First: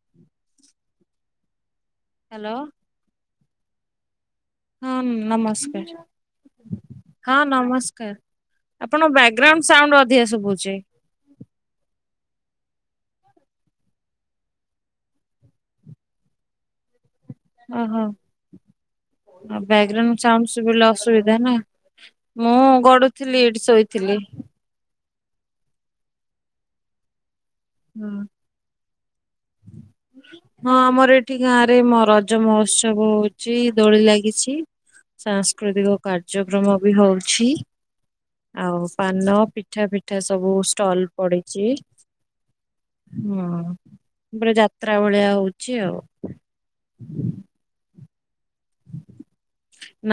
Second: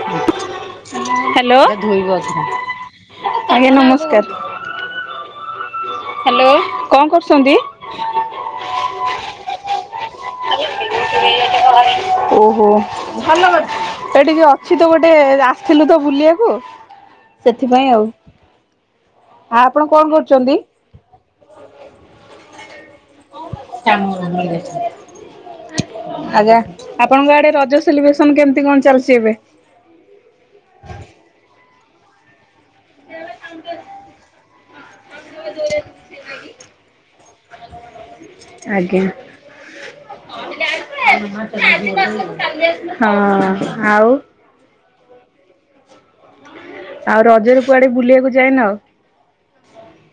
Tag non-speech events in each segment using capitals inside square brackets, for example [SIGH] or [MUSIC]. Hello hello ଆଜ୍ଞା ନମସ୍କାର। ହଁ ନମସ୍ ହ୍ୟାଲୋ। କଣ ହଁ କରୁଛନ୍ତି? ନମସ୍କାର ଆପଣଙ୍କ ବ୍ୟାଗଗ୍ରାଉଣ୍ଡ ସାଉଣ୍ଡ ଅଧିକା ଶୁଭୁଛି। [UNINTELLIGIBLE] ଓହୋ ଭଲ ଏ ଟିକେ ଅଛି ତ ଗୋଟେ ଆସିଥିଲୁ ତ ବୁଲିବାକୁ [UNINTELLIGIBLE] ଓହୋ ଆଉ ଆ ଆପଣ କଣ ବ୍ୟାଗଗ୍ରାଉଣ୍ଡ କରୁଛନ୍ତି? ସାଉଣ୍ଡ ଅସୁବିଧା ନା ମୁଁ ଗଡୁ [UNINTELLIGIBLE] ଆଜ୍ଞା ଆପଣଙ୍କ ଆଡେ ରଜ ହଁ। ସେଲିବ୍ରେସନ କେମତି କଣ ଚାଲିଛି ଏବେ? ହଁ ଆମର ଏଠି ଗାଁରେ ମ ରଜ ମହୋତ୍ସବ ହଉଛି ଦୋଳି ଲାଗିଛି। ସାଂସ୍କୃତିକ କାର୍ଯ୍ୟକ୍ରମ ବି ହଉଛି। ଆଉ ଆଜ୍ଞା ପାନ ପିଠା ପିଠା ସବୁ ଷ୍ଟଲ ପଡିଛି। ହଁ ହୁଁ। ଆଉ ପୁରା ଯାତ୍ରା ଭଳିଆ ହଉଛି ଆଉ। ଆଉ ରଜରେ କୁଆଡେ ବୁଲିବାକୁ ଯାଇନ ଆଉ?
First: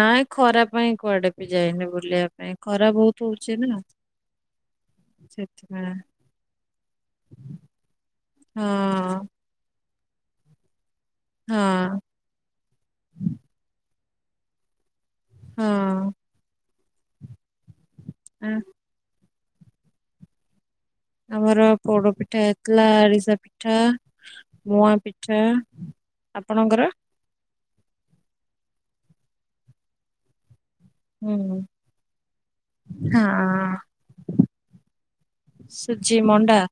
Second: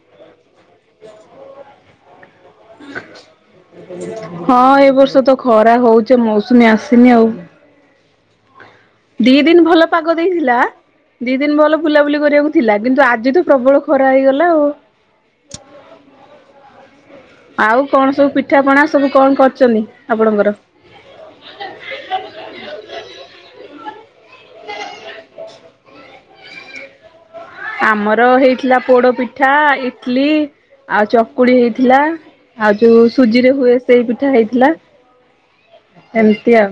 ନାଇ ଖରା ପାଇଁ କୁଆଡେ ବି ଯାଇନି ବୁଲିବା ପାଇଁ। ଖରା ବହୁତ ହଉଛି ନା ହଁ ଏ ବର୍ଷ ତ ଖରା ସେଥିପାଇଁ ହଉଚି ମୌସୁମୀ ଆସିନି ଆଉ। ହଁ। ଦି ଦିନ ଭଲ ପାଗ ଦେଇଥିଲା ଦି ଦିନ ଭଲ ହଁ ବୁଲାବୁଲି କରିବାକୁ ଥିଲା କିନ୍ତୁ ଆଜି ତ ପ୍ରବଳ ଖରା ହେଇଗଲା ଆଉ। ହଁ। ଆଉ କଣ ସବୁ ଆ- ପିଠାପଣା ସବୁ କଣ କରଛନ୍ତି ଆପଣଙ୍କର? ଆମର ପୋଡ ପିଠା ହେଥିଲା ଆରିଶା ପିଠା ମୁଆ ପିଠା ଆପଣଙ୍କର? ଆମର ହେଇଥିଲା ପୋଡ ପିଠା ଇଟଲି। ଆଉ ହୁଁ ଚକୁଳି ହେଇଥିଲା ଆଉ ଯୋଉ ସୁଜିରେ ହଁ ହୁଏ ସେଇ ପିଠା ହେଇଥିଲା। ସୁଜି ହେମତି ମଣ୍ଡା ଆଉ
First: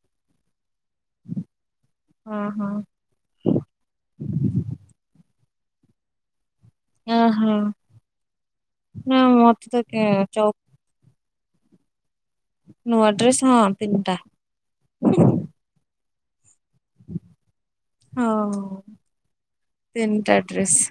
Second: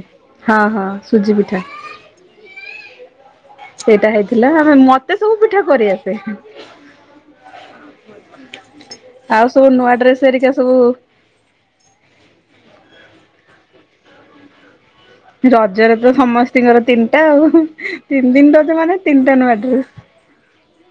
ହଁ ହଁ ସୁଜି ପିଠା। ହଁ ହଁ। ସେଇଟା ହେଇଥିଲା ଆମେ ମତେ ସବୁ ପିଠା କରିଆସେ। ଓହୋ ନା ଆଉ ମତେ ସବୁ ତ ନୂଆ କେ- ଡ୍ରେସ ଚଉ ହେରିକା ସବୁ ନୂଆ ଡ୍ରେସ ହଁ ତିନ୍ଟା। ରଜରେ ତ ସମସ୍ତିଙ୍କର ତିନିଟା ଆଉ ହଁ ତିନି ଦିନ ରଜ ମାନେ ତିନିଟା ନୂଆଡ୍ରେସ। ତିନିଟା ଡ୍ରେସ୍।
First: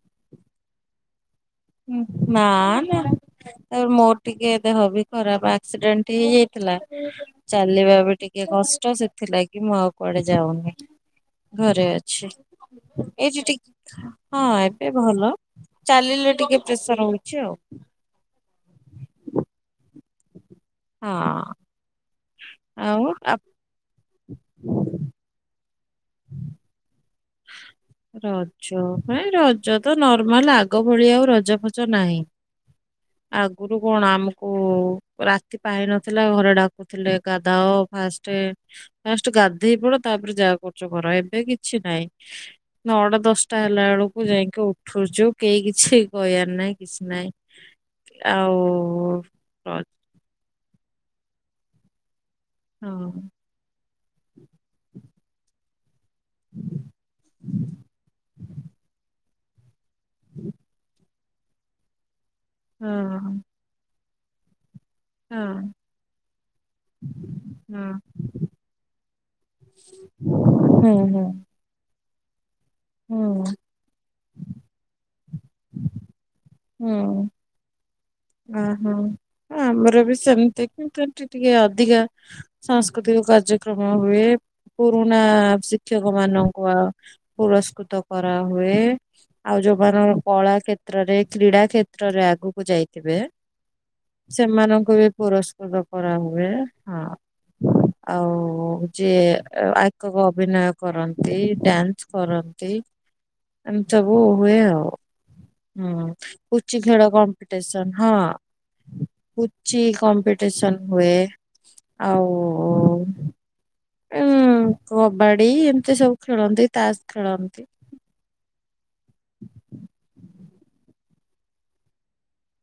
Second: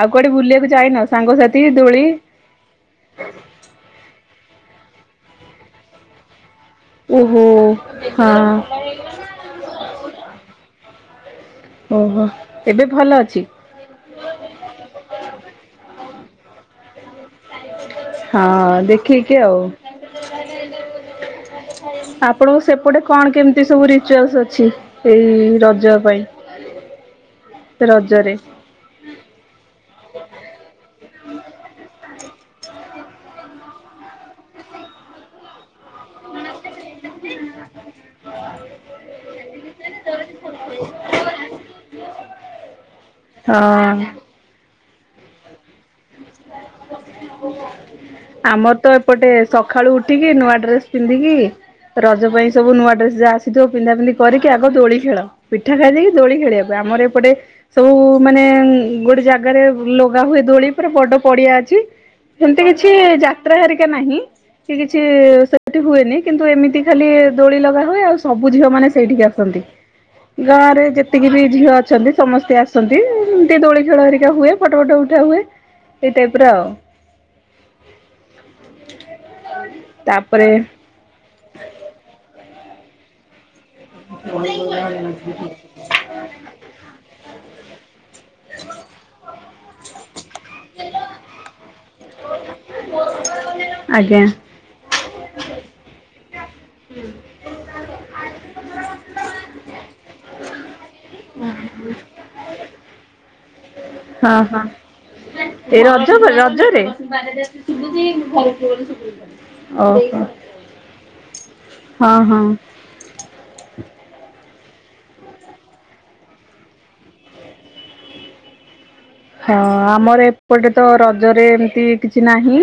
ଆଉ କୁଆଡେ ବୁଲିବାକୁ ଯାଇନ ସାଙ୍ଗସାଥି ହୁଁ, ଦୋଳି? ନା ନା ତାପରେ ମୋର ଟିକେ ଦେହ ବି ଖରାପ ଆକ୍ସିଡେଣ୍ଟ ହେଇଯାଇଥିଲା। ଓହୋ ଚାଲିବା ବି ହଁ ଟିକେ କଷ୍ଟ ସେଥିଲାଗି ମୁଁ ଆଉ କୁଆଡେ ଯାଉନି। ଘରେ ଓହୋ ଅଛି ଏବେ ଭଲ ଅଛି? ଏଇଠି ଟିକ ହଁ ଏବେ ଭଲ ଚାଲିଲେ ଟିକେ ପ୍ରେସର ହଉଛି ଆଉ। ହଁ ଦେଖିକି ଆଉ। ହଁ। ଆପଣଙ୍କୁ ସେପଟେ ଆଉ କଣ ଆପ କେମିତି ସବୁ ରିଚୁଆଲସ ଅଛି ଏଇ ରଜ ପାଇଁ। ରଜରେ ରଜ ପାଇ ରଜ ତ ନର୍ମାଲ ଆଗ ଭଳି ଆଉ ରଜ ଫଜ ନାହିଁ। ଆଗରୁ କଣ ଆମକୁ ରାତି ପାହି ନଥିଲା ଘରେ ଡ଼ାକ୍ କୁଥିଲେ ଗାଧାଅ ଫାଷ୍ଟେ। ଫାଷ୍ଟ ଗାଧେଇ ପଡ଼ ତାପରେ ଯାହା କରୁଛ କର ଏବେ କିଛି ନାଇଁ। ନଅଟା ଦଶଟା ହେଲା ହଁ। ବେଳକୁ ଯାଇକି ଉଠୁଛୁ କେଇ କିଛି କହିବାର ନାଇଁ କିଛି ନାଇଁ ଆଉ ଠିକି ନୂଆ ଡ୍ରେସ ପିନ୍ଧିକି ରଜ ପାଇଁ ସବୁ ହଁ ନୂଆ ଡ୍ରେସ ଯାହା ଆସିଥିବ ପିନ୍ଧା ପିନ୍ଧି କରିକି ଆଗ ଦୋଳି ଖେଳ ପି ପିଠା ଖାଇ ଦେଇକି ଦୋଳି ଖେଳିବା ପାଇଁ ଆମର ଏପଟେ ସବୁ ମାନେ ଗୋଟେ ଜା ଗାରେ ଲୁଗା ହୁଏ ଦୋଳି ପୁରା ବଡ଼ ପଡ଼ିଆ ଅଛି। ହେମିତି କିଛି ହଁ ଯାତ୍ରା ହେରିକା ନାହିଁ। ସି କିଛି ହଁ ସେଇଠି ହୁଏନି କିନ୍ତୁ ଏମିତି ଖାଲି ଦୋଳି ଲଗା ହୁଏ ହଁ ଆଉ ସବୁ ଝିଅ ମାନେ ସେଇଠିକି ଆସନ୍ତି। ଗାଁରେ ହୁଁ ହୁଁ ଯେତିକି ବି ଝିଅ ଅଛନ୍ତି ସମସ୍ତେ ଆସନ୍ତି। ହୁଁ। ଏ ଦୋଳି ଖେଳ ହେରିକା ହୁଏ ଫଟ ଫଟ ଉଠା ହୁଏ ଏଇ ଟାଇପ ର ଆଉ। ହୁଁ। ଓହୋ ଆମର ବି ତାପରେ ସେମିତି ପ୍ରକାର। ଟି ଟିକେ ଅଧିକା ସାଂସ୍କୃତିକ କାର୍ଯ୍ୟକ୍ରମ ହୁଏ ପୁରୁଣା ସି କ୍ଷକ ମାନଙ୍କୁ ଆ ପୁରସ୍କୁତ କରାହୁଏ ଆଉ ଯୋଉମାନ କଳା କ୍ଷେତ୍ରରେ କ୍ରୀଡ଼ା କ୍ଷେତ୍ରରେ ଆଗକୁ ଯାଇ ଥିବେ ଆଜ୍ଞା ସେମାନଙ୍କୁ ବି ପୁରସ୍ କୁତ କରା ହୁଏ ହଁ। ଆଉ ଯିଏ ଆଙ୍କକ ଅଭିନୟ କରନ୍ତି ଡ୍ୟାନ୍ସ କରନ୍ତି ଏମତି ସବୁ ହଁ ହୁଏ ହଁ ଆଉ। ଏଇ ହୁଁ ରଜ ପୁଚି ରଜରେ ଖେଳ କମ୍ପିଟିସନ ହଁ ପୁଚି ଓହୋ ହଁ କମ୍ପିଟ୍ ଟିସନ୍ ହୁଏ ହଁ ଆଉ ଉ କବାଡ଼ି ଏମିତି ସବୁ ଖେଳନ୍ତି ତାସ ଖେଳନ୍ତି। ହଁ ଆମର ଏପଟେ ତ ରଜରେ ଏମତି କିଛି ନାହିଁ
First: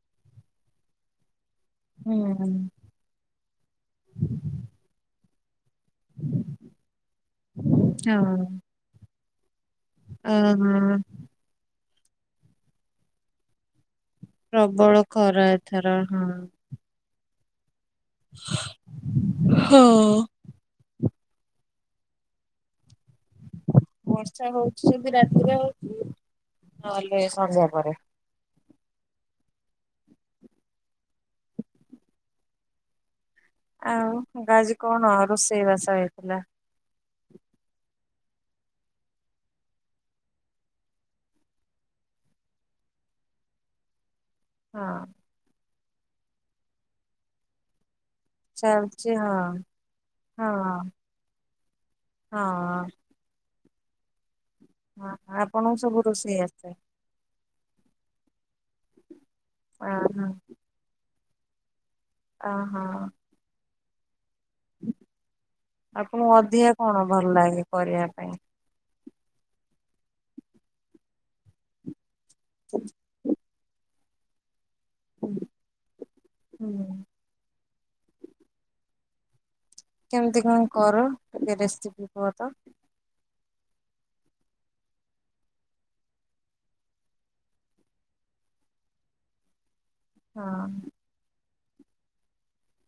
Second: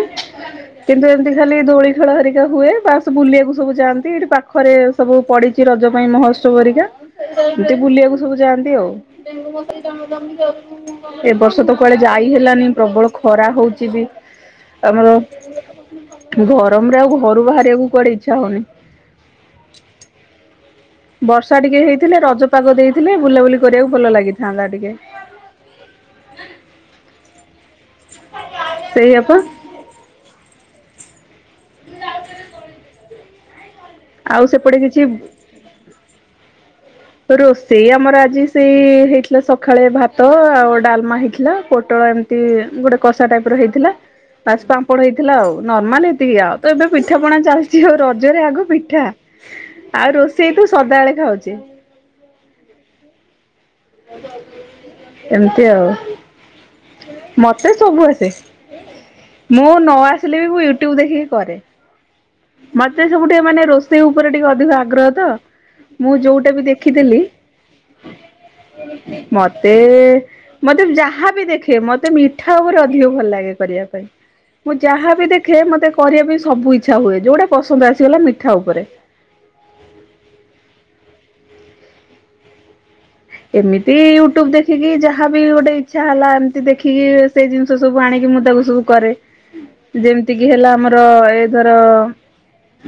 କିନ୍ତୁ ଏମିତି ଖାଲି ଦୋଳି ଖେଳ ହରିକା ହୁଁ। ହୁଏ ବାସ୍ ବୁଲିବାକୁ ସବୁ ଯାଆନ୍ତି ଏଠି ପାଖରେ ସବୁ ପଡ଼ିଛି ରଜ ପାଇଁ ମହୋତ୍ସବ ହେରିକା ଏମତି ବୁଲିବାକୁ ସବୁ ହଁ ଯାଆନ୍ତି ଆଉ। ଅ ଏ ବର୍ଷ ତ କୁଆଡ଼େ ଯାଇ ହେଲାନି ପ୍ରବଳ ଖରା ହଉଚି ବି। ପ୍ରବଳ ଖରା ଏଥର ହଁ। ରମରେ ଆଉ ଘରୁ ବାହାରିବାକୁ କୁଆଡ଼େ ଇଚ୍ଛା ହଉନି। ହଁ। ବର୍ଷା ଟିକେ ହେଇଥିଲେ ରଜ ପାଗ ଦେଇଥିଲେ ବୁଲାବୁଲି କରିବାକୁ ଭଲ ବର୍ଷା ଲାଗିଥାନ୍ତା ହଉଛି ଟିକେ ଯଦି ରାତିରେ ହଉଛି ନହେଲେ ସନ୍ଧ୍ୟା ପରେ। ସେଇଆ ପା। [UNINTELLIGIBLE] ଆଉ ଗାଜି ସେପଟେ କଣ କିଛି ରୋଷେଇବାସ ହେଇଥିଲା? ରୋଷେଇ ଆମର ଆଜି ସେଇ ହେଇଥିଲା ସକାଳେ ଭାତ ଆଉ ଡ଼ାଲମା ହେଇଥିଲା ପୋଟଳ ଏମ୍ ତି ଗୋଟେ କଷା ଟାଇପ୍ ର ହେଇଥିଲା। ପାସ୍ ପାମ୍ପଡ଼ ହଁ ହେଇଥିଲା ଆଉ ନର୍ମାଲ ଏତିକି ଆଉ ତ ଏବେ ପିଠା ପଣା ଚାଲି ଚି ଆଉ ରଜରେ ଆଗ ପିଠା ଚାଲିଛି ହଁ ଆଉ ହଁ ରୋଷେଇ ତ ସଦାଏଳେ ଖାଉଚେ। ହଁ। [UNINTELLIGIBLE] ହଁ ଏମିତି ଆପଣଙ୍କୁ ଆଉ ସବୁ ରୋଷେଇ ଆସେ? ମତେ ସବୁ ଆସେ ମୁଁ ଅ ନ ହଁ ଆସିଲେ ବି ମୁଁ ୟୁଟ୍ୟୁବ୍ ଦେଖିକି କରେ। ଅ ହଁ ମତେ ସବୁ ଟିକେ ମାନେ ରୋଷେଇ ଉପରେ ଟିକେ ଅ ଅଧିକ ଆଗ୍ରହ ତ ମୁଁ ଆପଣଙ୍କୁ ଯୋଉଟା ବି ଅଧିକା କଣ ଦେଖିଦେଲି ଭଲ ଲାଗେ କରିବା ପାଇଁ? ମତେ ମତେ ଯାହାବି ଦେଖେ ମତେ ମି ଠା ଉପରେ ଅଧିକ ଭଲ ଲାଗେ କରିବା ପାଇଁ ମୁଁ ଯାହାବି ଦେଖେ ମତେ କରିବା ପାଇଁ ସବୁ ହୁଁ। ଇଛା ହୁଏ ଯୋଉଟା ପସନ୍ଦ ଆସିଗଲା ମିଠା ଉପରେ। କେମତି କଣ କର ଟିକେ ରେସିପି କୁହ ତ। ଏମିତି ୟୁଟ୍ୟୁବ ଦେଖିକି ଯାହା ବି ଗୋଟେ ଇଚ୍ଛା ହେଲା ଏମିତି ଦେଖିକି ସେ ଜିନି ଷ ସବୁ ଆଣିକି ମୁଁ ତାକୁ ସବୁ କରେ। ଯେମିତିକି ହଁ ହେଲା ଆମର ଏ ଧର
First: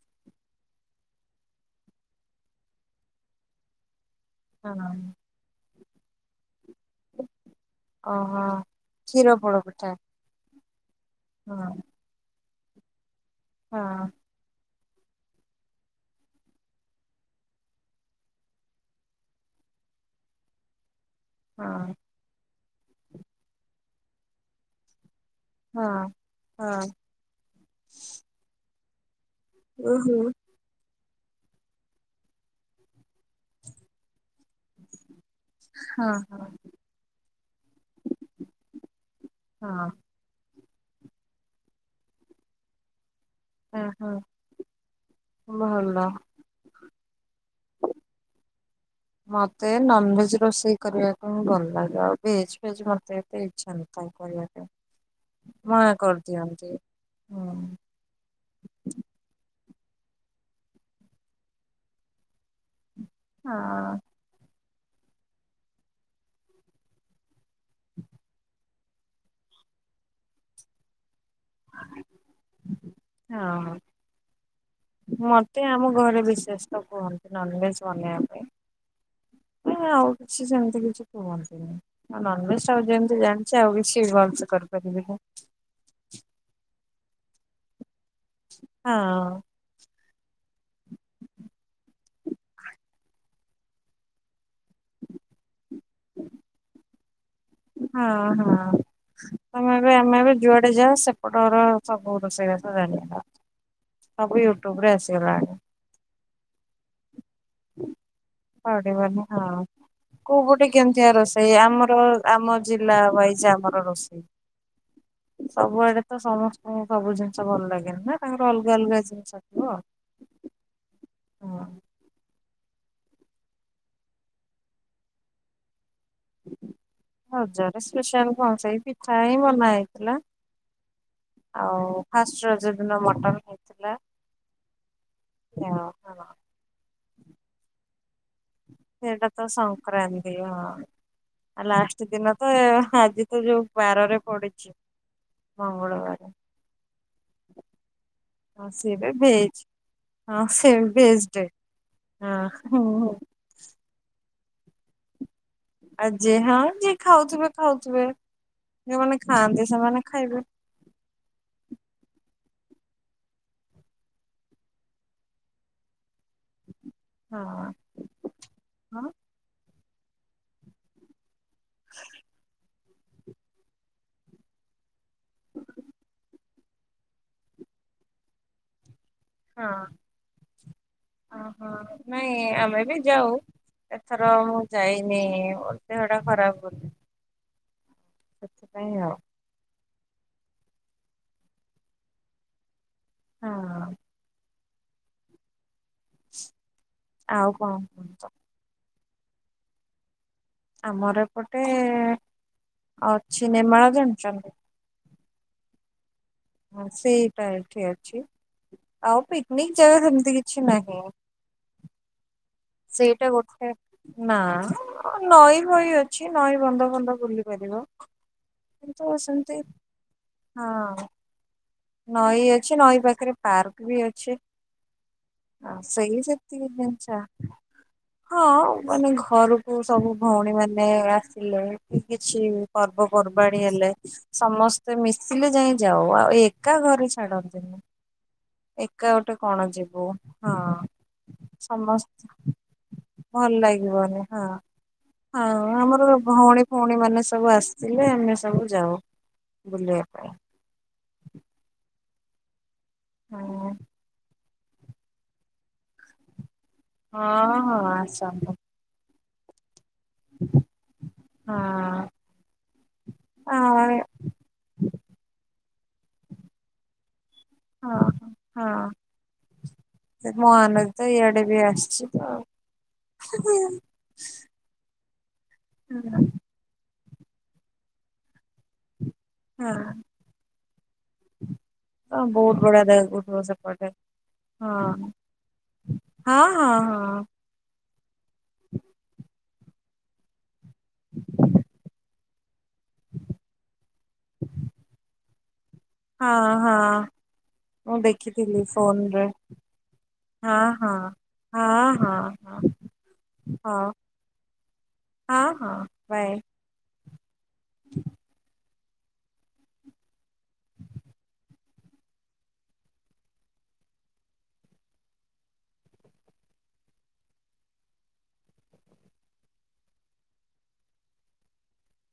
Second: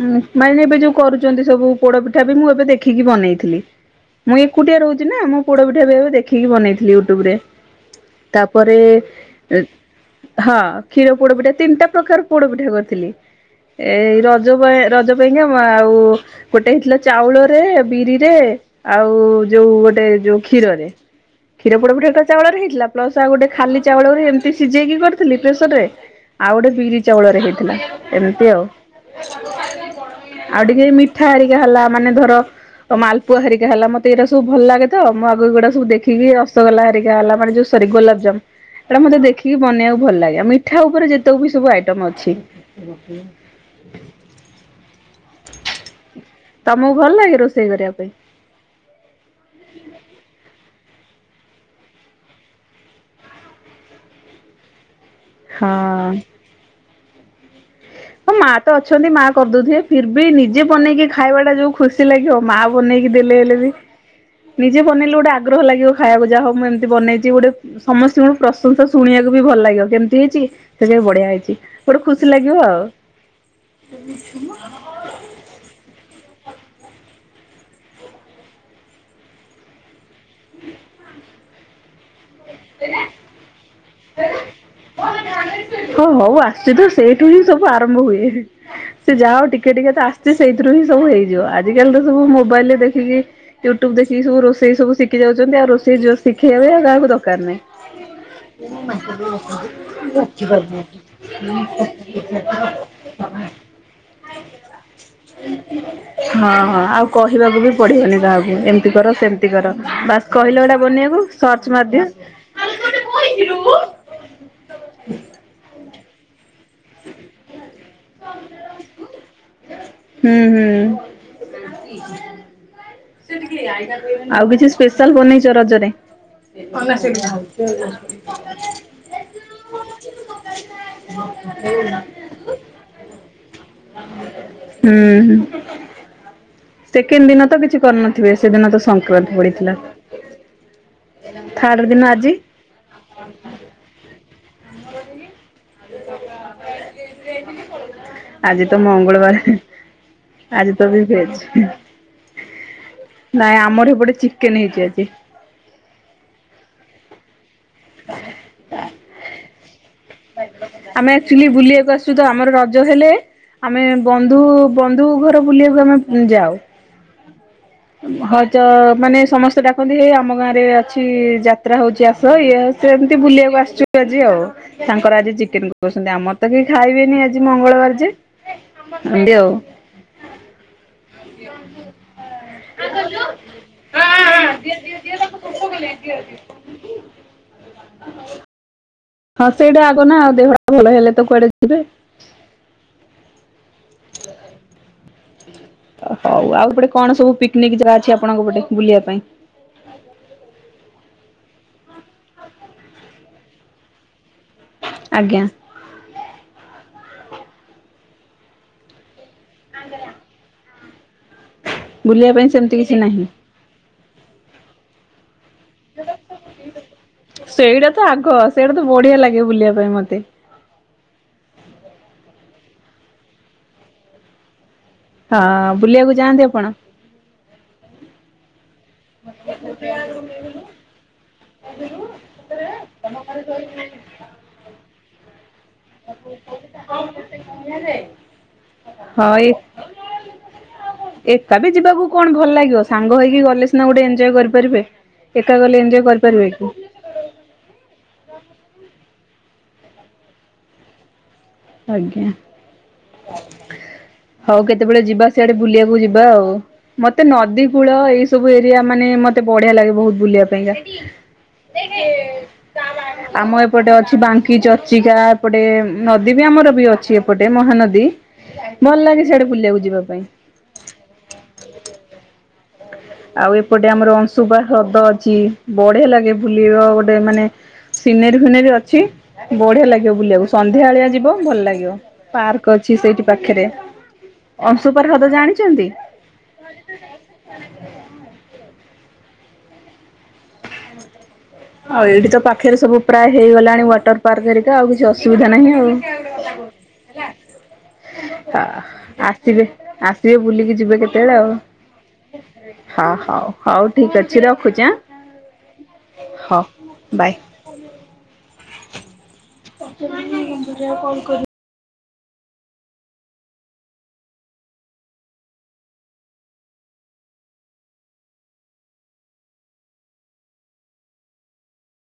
ଉଁମ୍ [INAUDIBLE] ଏବେ ଯୋଉ କରୁଛନ୍ତି ସବୁ ପୋଡପିଠା ବି ମୁଁ ଏବେ ଦେଖିକି ବନେଇଥିଲି। ମୁଁ ଏକୁଟିଆ ରହୁଛି ହଁ। ନା! ମୋ ପୋଡ ପିଠା ଏବେ ଏବେ ଦେଖିକି ବନେଇଥିଲି ୟୁଟ୍ୟୁବ ରେ। ଓହୋ କ୍ଷୀର ପୋଡ ପିଠା। ହଁ କ୍ଷୀର ପୋଡ ପିଠା। ହଁ ତିନିଟା ପ୍ରକାର ପୋଡ ପିଠା କରିଥିଲି। ହଁ ଏ ରଜ ପାଇଁ ରଜ ପାଇଁକା। ଆ ଆଉ ଗୋଟେ ହେଇଥିଲା ଚାଉଳରେ, ବିରିରେ, ଆଉ ଯୋଉ ଗୋଟେ ଗୋଟେ ଯୋଉ କ୍ଷୀରରେ। କ୍ଷୀର ହଁ ପୋଡା ତ ଚାଉଳରେ ହେଇଥିଲା। ପ୍ଲସ ଆଉ ଗୋଟେ ଖାଲି ଚାଉଳରେ ଏମିତି ସିଝେଇକି କରିଥିଲି ପ୍ରେସର ରେ, ହଁ। ଆଉ ଗୋଟେ ହଁ ବିରି ଚାଉଳରେ ହେଇଥିଲା। ଏମିତି ଆଉ। ଓହୋ। ଆଉ ଟିକେ ମିଠା ହାରିକା ହେଲା। ମାନେ ଧର ମାଲପୁ ହରିକା ହେଲା? ମତେ ଏଇଟା ସବୁ ଭଲ ଲାଗେ। ତ ମୁଁ ଆଗକୁ ଏଗୁଡା ସବୁ ହଁ ଦେଖିକି ହଁ ରସଗୋଲାରିକା ହେଲା ମାନେ ଯୋଉ ସରି ଗୋଲାପଜାମୁନ। ଏଇଟା ମତେ ଦେଖିକି ହଁ ବନେଇବାକୁ ଭଲ ଲାଗେ। ଆଉ ମିଠା ଉପରେ ଯେତେ ବି ସବୁ ଆଇଟମ ଅଛି। ହଁ ହଁ। ଭଲ। ତମକୁ ଭଲ ଲାଗେ ରୋଷେଇ କରିବା ପାଇଁ? ମତେ ନନଭେଜ ରୋଷେଇ କରିବାକୁ ଭଲ ଲାଗେ। ଆଉ ଭେଜ୍ ଫେଜ୍ ମତେ ଏତେ ଇଚ୍ଛା ନଥାଏ କରିବା ପାଇଁ। ହ ନା କରିଦିଅନ୍ତ। ହୁଁ। ହଁ ମା ତ ଅଛନ୍ତି ମା କରିଦଉଥିବେ। ଫିର୍ ବି ନିଜେ ବନେଇକି ଖାଇବା ଟା ଯୋଉ ଖୁସ ଖୁସି ଲାଗିବ। ମା ବନେଇକି ଦେଲେ ହେଲେ ବି ହଁ ନିଜେ ବନେଇଲେ ଗୋଟେ ଆଗ୍ରହ ଲାଗିବ ଖାଇବାକୁ। ଯାହାହଉ ମୁଁ ଏମିତି ବନେଇଛି ଗୋଟେ ସମସ୍ତଙ୍କ ପ୍ରଶଂସା ଶୁଣିବାକୁ ବି ଭଲ ଲାଗିବ। କେମିତି ହେଇଛି? ସେଇଟକ ବି ବଢିଆ ହେଇଛି। ଗୋଟେ ଖୁସି ଲାଗିବ ଆଉ। ହଁ ମତେ ଆମ ଘରେ [INAUDIBLE] ତ କୁହନ୍ତି ନନଭେଜ ବନେଇବା ପାଇଁ। [INAUDIBLE] କିଛି ସେମିତି କିଛି କୁହନ୍ତିନି। ନନଭେଜ ଟାକୁ ଯେମିତି ଜାଣିଛି ଆଉ କିଛି ଭଲସେ କରିପାରିବିନି। ହଁ ହଉ ଆସୁଛି ତ ଆଉ। ସେଇଠୁ ହିଁ ସବୁ ଆରମ୍ଭ ହୁଏ। ସେ ହଁ ଯାହାହଉ ଟିକେ ଟିକେ ତ ଆସ ଚି ସେଇଥିରୁ ହିଁ ସବୁ ହେଇଯିବ। ଆଜିିକାଲି ତ ସବୁ ମୋବାଇଲ ରେ ଦେଖିକି ୟୁଟ୍ୟୁବ ଦେଖି ସବୁ ରୋଷେଇ ସବୁ ଶିଖି ଯାଉଛନ୍ତି। ଆଉ ରୋଷେଇ [INAUDIBLE] ଶିଖେଇବା ଆଉ କାହାକୁ ଦରକାର ନାହିଁ। ହଁ ମ ଏ ଆମେ [INAUDIBLE] ଏବେ ଯୁଆଡେ ଯାଉ, ସେପଟ ଘର ସବୁ ରୋଷେଇ ବାସ ଜାଣିଲା। ସବୁ ୟୁଟୁବ ରେ ଆସିଗଲା ଆସିଗଲାଣି। ହଁ ହଁ ଆଉ କହିବାକୁ ବି ପଡ଼ିବନି କାହାକୁ। ଏମିତି କର ପଢିବନି ସେମିତି କର ବାସ୍ କହିଲେ ଗୁଡ଼ା ବନେଇବାକୁ। ସେଇ ସର୍ଚ୍ଚ ଆମର ମାରିଦିଅ ଆମ ଜିଲ୍ଲା ୱାଇଜ ଆମର ରୋଷେଇ। ସବୁଆଡେ ତ ସମସ୍ତଙ୍କୁ ସବୁ ଜିନିଷ ଭଲ ଲାଗେନି ନା? ତାଙ୍କର ଅଲଗା ଅଲଗା ଜିନିଷ ଥିବ। ହୁଁ ହଁ ହୁଁ। କତି ଆଉ କିଛି ସ୍ପେଶାଲ ବନେଇଛ ରଜରେ? ଓ ସେ ରଜରେ ସ୍ପେଶାଲ କଣ ସେଇ ପିଠା ହିଁ ବନା ହେଇଥିଲା। [UNINTELLIGIBLE] ଆଉ ଫାଷ୍ଟ ରଜ ଦିନ ମଟନ୍ ହେଇ ହୁଁ। [INAUDIBLE] ସେକେଣ୍ଡ ଦିନ ତ କିଛି କରିନ ସେଇଟା ତ ସଂକ୍ରାନ୍ତି। ହଁ ଆ ଥାର୍ଡ ଲାଷ୍ଟ ଆଜି ଦିନ ତ ଆଜି ତ ଯୋଉ ବାରରେ ପଡିଛି! ମଙ୍ଗଳବାରେ। ଆଜି ହଁ ତ ସେଟ ମଙ୍ଗଳବାର। ଭେଜ୍ ହଁ ଆଜି ସେ ତ ବି ଭେଜ୍ ଭେଜ ଟେ। ହଁ। ନାଇଁ ଆମର ଏପଟେ ଚିକେନ ହେଇଛି ଆଜି। ଆଜି ହଁ ଯିଏ ଖାଉଥିବେ ଖାଉଥିବେ ଯୋଉମାନେ ଖାଆନ୍ତି ସେମାନେ ଖାଇବେ। ଆମେ ଆକ୍ଚୁଆଲି ବୁଲିବାକୁ ଆସୁ ତ ଆମର ରଜ ହେଲେ ଆମେ ବନ୍ଧୁ ବନ୍ଧୁ ଘର ବୁଲିବାକୁ ଆମେ ଯାଉ। ହଁ। ହଚ ହଁ ମାନେ ସମସ୍ତେ ଡାକନ୍ତି ହେଇ ଆମ ଗାଁ ରେ ଅଛି ଯାତ୍ରା ହଉଛି ଆସ ଇଏ ସେମିତି ବୁଲିବାକୁ ଆସିଛୁ ଆଜି ଆଉ। ତାଙ୍କର ଆଜି ଚିକେନ କରୁଛନ୍ତି ଆମର ତ କେହି ଖାଇବେନି ଆଜି ମଙ୍ଗଳବାର ଯେ ଏମତି ଆଉ। ହ ଓହ ନାଇଁ ଆ ମେ ବି ଯାହଉ ଏଥର ମୁଁ ଯାଇନି ମୋ ଦେହ ଟା ଖରାପ ବୋଲି। [INAUDIBLE] ସେଥିପାଇଁ ଆଉ। ହଁ ସେଇଟା ଆଗ ନା ଆଉ ଦେହଟା ଭଲ ହେଲେ ତ କୁଆଡେ ଯିବେ। ହଁ। ଓ ହଉ ଆଉ ସେପଟେ କଣ ସବୁ ଆଉ କଣ ପିକ୍ନିକ ଜାଗା ଅଛି କୁହନ୍ତୁ ଆପଣଙ୍କ ପଟେ ବୁଲିବା ପାଇଁ। ଆମର ଏପଟେ ଅଛି ନେମାଳ ଜାଣିଛନ୍ତି। ଆଜ୍ଞା। ହ ସେଇଟା ଏଠି ଅଛି ଆଉ ପିକନିକ ଜାଗା ସେମିତି କିଛି ନାହିଁ ଆଉ। ବୁଲିବା ପାଇଁ ସେମତି ସେଇଟା ଗୋଟେ। ନା ନଈ ଫଇ ଅଛି ନଈ ବନ୍ଧ ଫନ୍ଧ ବୁଲି ପାରିବ। ଆ ସେଆଡେ ତ ବଢିଆ କିନ୍ତୁ ଲାଗିବ ସେମିତି ବୁଲିବା ପାଇଁ ମତେ। ହଁ। ନଈ ଅଛି ନଈ ପାଖରେ ପାର୍କ ବି ଅଛି। ହଁ ବୁଲିବାକୁ ଯାଆନ୍ତି ଆପଣ। ଆଛ ହଁ ମାନେ ଘରକୁ ସବୁ ଭଉଣୀ ମାନେ ଆସିଲେ କିଛି ପର୍ବପର୍ବାଣି ହେଲେ ସମସ୍ତେ ମିଶିଲେ ଯାଇ ଯାଉ ଏ କା ଘରେ ଛାଡନ୍ତିନି ଏକା ହଁ ଗୋଟେ ଏ କଣ ଯିବୁ ହଁ। ଏକା ବି ଯିବାକୁ ସମସ୍ତେ କଣ ଭଲ ଲାଗିବ ସାଙ୍ଗ ହେଇକି ଭଲ ଗଲେ ସିନା ଗୋଟେ ଲାଗିବନି ଏଞୟ ହଁ। କରିପାରିବେ। ଏକା ଆଉ ଗଲେ ଏନ୍ଜୟ ଆମର କରିପାରିବେ ଭଉଣୀ କି? ଭଉଣୀ ମାନେ ସବୁ ଆସିଥିଲେ ଆମେ ସବୁ ଯାଉ ବୁଲିବାକୁ। ଆଜ୍ଞା। ହଁ। ହଉ କେତେବେଳେ ଯିବା ସେଆଡେ ବୁଲିବାକୁ ଯିବା ଆଉ ମତେ ହଁ ନଦୀ ହଁ କୂଳ ଏଇ ସବୁ ଆସନ୍ତୁ ଏରି ଆ ମାନେ ମତେ ବଢିଆ ଲାଗେ ବହୁତ ବୁଲିବା ପାଇଁକା। ହଁ ଆମ ଏପଟେ ହଁ ଅଛି ବାଙ୍କି ଚର୍ଚ୍ଚିକା ଏପଟେ ନଦୀ ବି ଆମର ବି ଅଛି। ପଟେ ହଁ। ମହାନଦୀ ଭଲ ଲାଗେ ସେଆଡେ ବୁଲିବାକୁ ଯିବା ପାଇଁ। ହଁ ନଦୀ ତ ଇଆଡେ ବି ଆସିଛି ତ। ଆଉ ଏପଟେ ଆମର ଅଂଶୁବା ହ୍ରଦ ଅଛି ବଢିଆ ଲାଗେ ବୁ ବୁଲିବ ଗୋଟେ ମାନେ ସିନେର ଫିନେରୀ ଅଛି। ହଁ ବଢିଆ ଲାଗିବ ବୁଲିବାକୁ ସନ୍ଧ୍ୟା ବେଳିଆ ଯିବେ ଭଲ ଲାଗିବ ହଁ ବହୁତ ପାର୍କ ବଢିଆ ଅଛି ସେଇଠି ଦେଖାଯାଉଥିବ ପାଖରେ। ସେପଟେ ଅଂଶୁପା ହଁ। ହ୍ରଦ ଜାଣିଛନ୍ତି। ହଁ ହଁ ହଁ। [INAUDIBLE] ଆଉ ଏଇଠି ତ ପାଖରେ ସବୁ ପ୍ରାୟ ହେଇଗଲାଣି ୱାଟର ପାର୍କ ହେରିକା ଆଉ କିଛି ଅ ସୁବିଧା ନାହିଁ ଆଉ। ହଁ ହଁ। ମୁଁ ଦେଖିଥିଲି ଫୋନ୍ ରେ ଆସିବେ ଆସିବେ ବୁଲିକି ହଁ ହଁ ଯିବେ କେତେବେଳେ ଆଉ। ହଁ ହଁ ହଁ। ହଁ ହଉ ହଉ ହଁ ଠିକ୍ ଅଛି ରଖୁଛି ଆଁ ହଁ ହଁ ବାଏ। ହଉ ବାଏ। [INAUDIBLE] କଲ୍ କରିବୁ।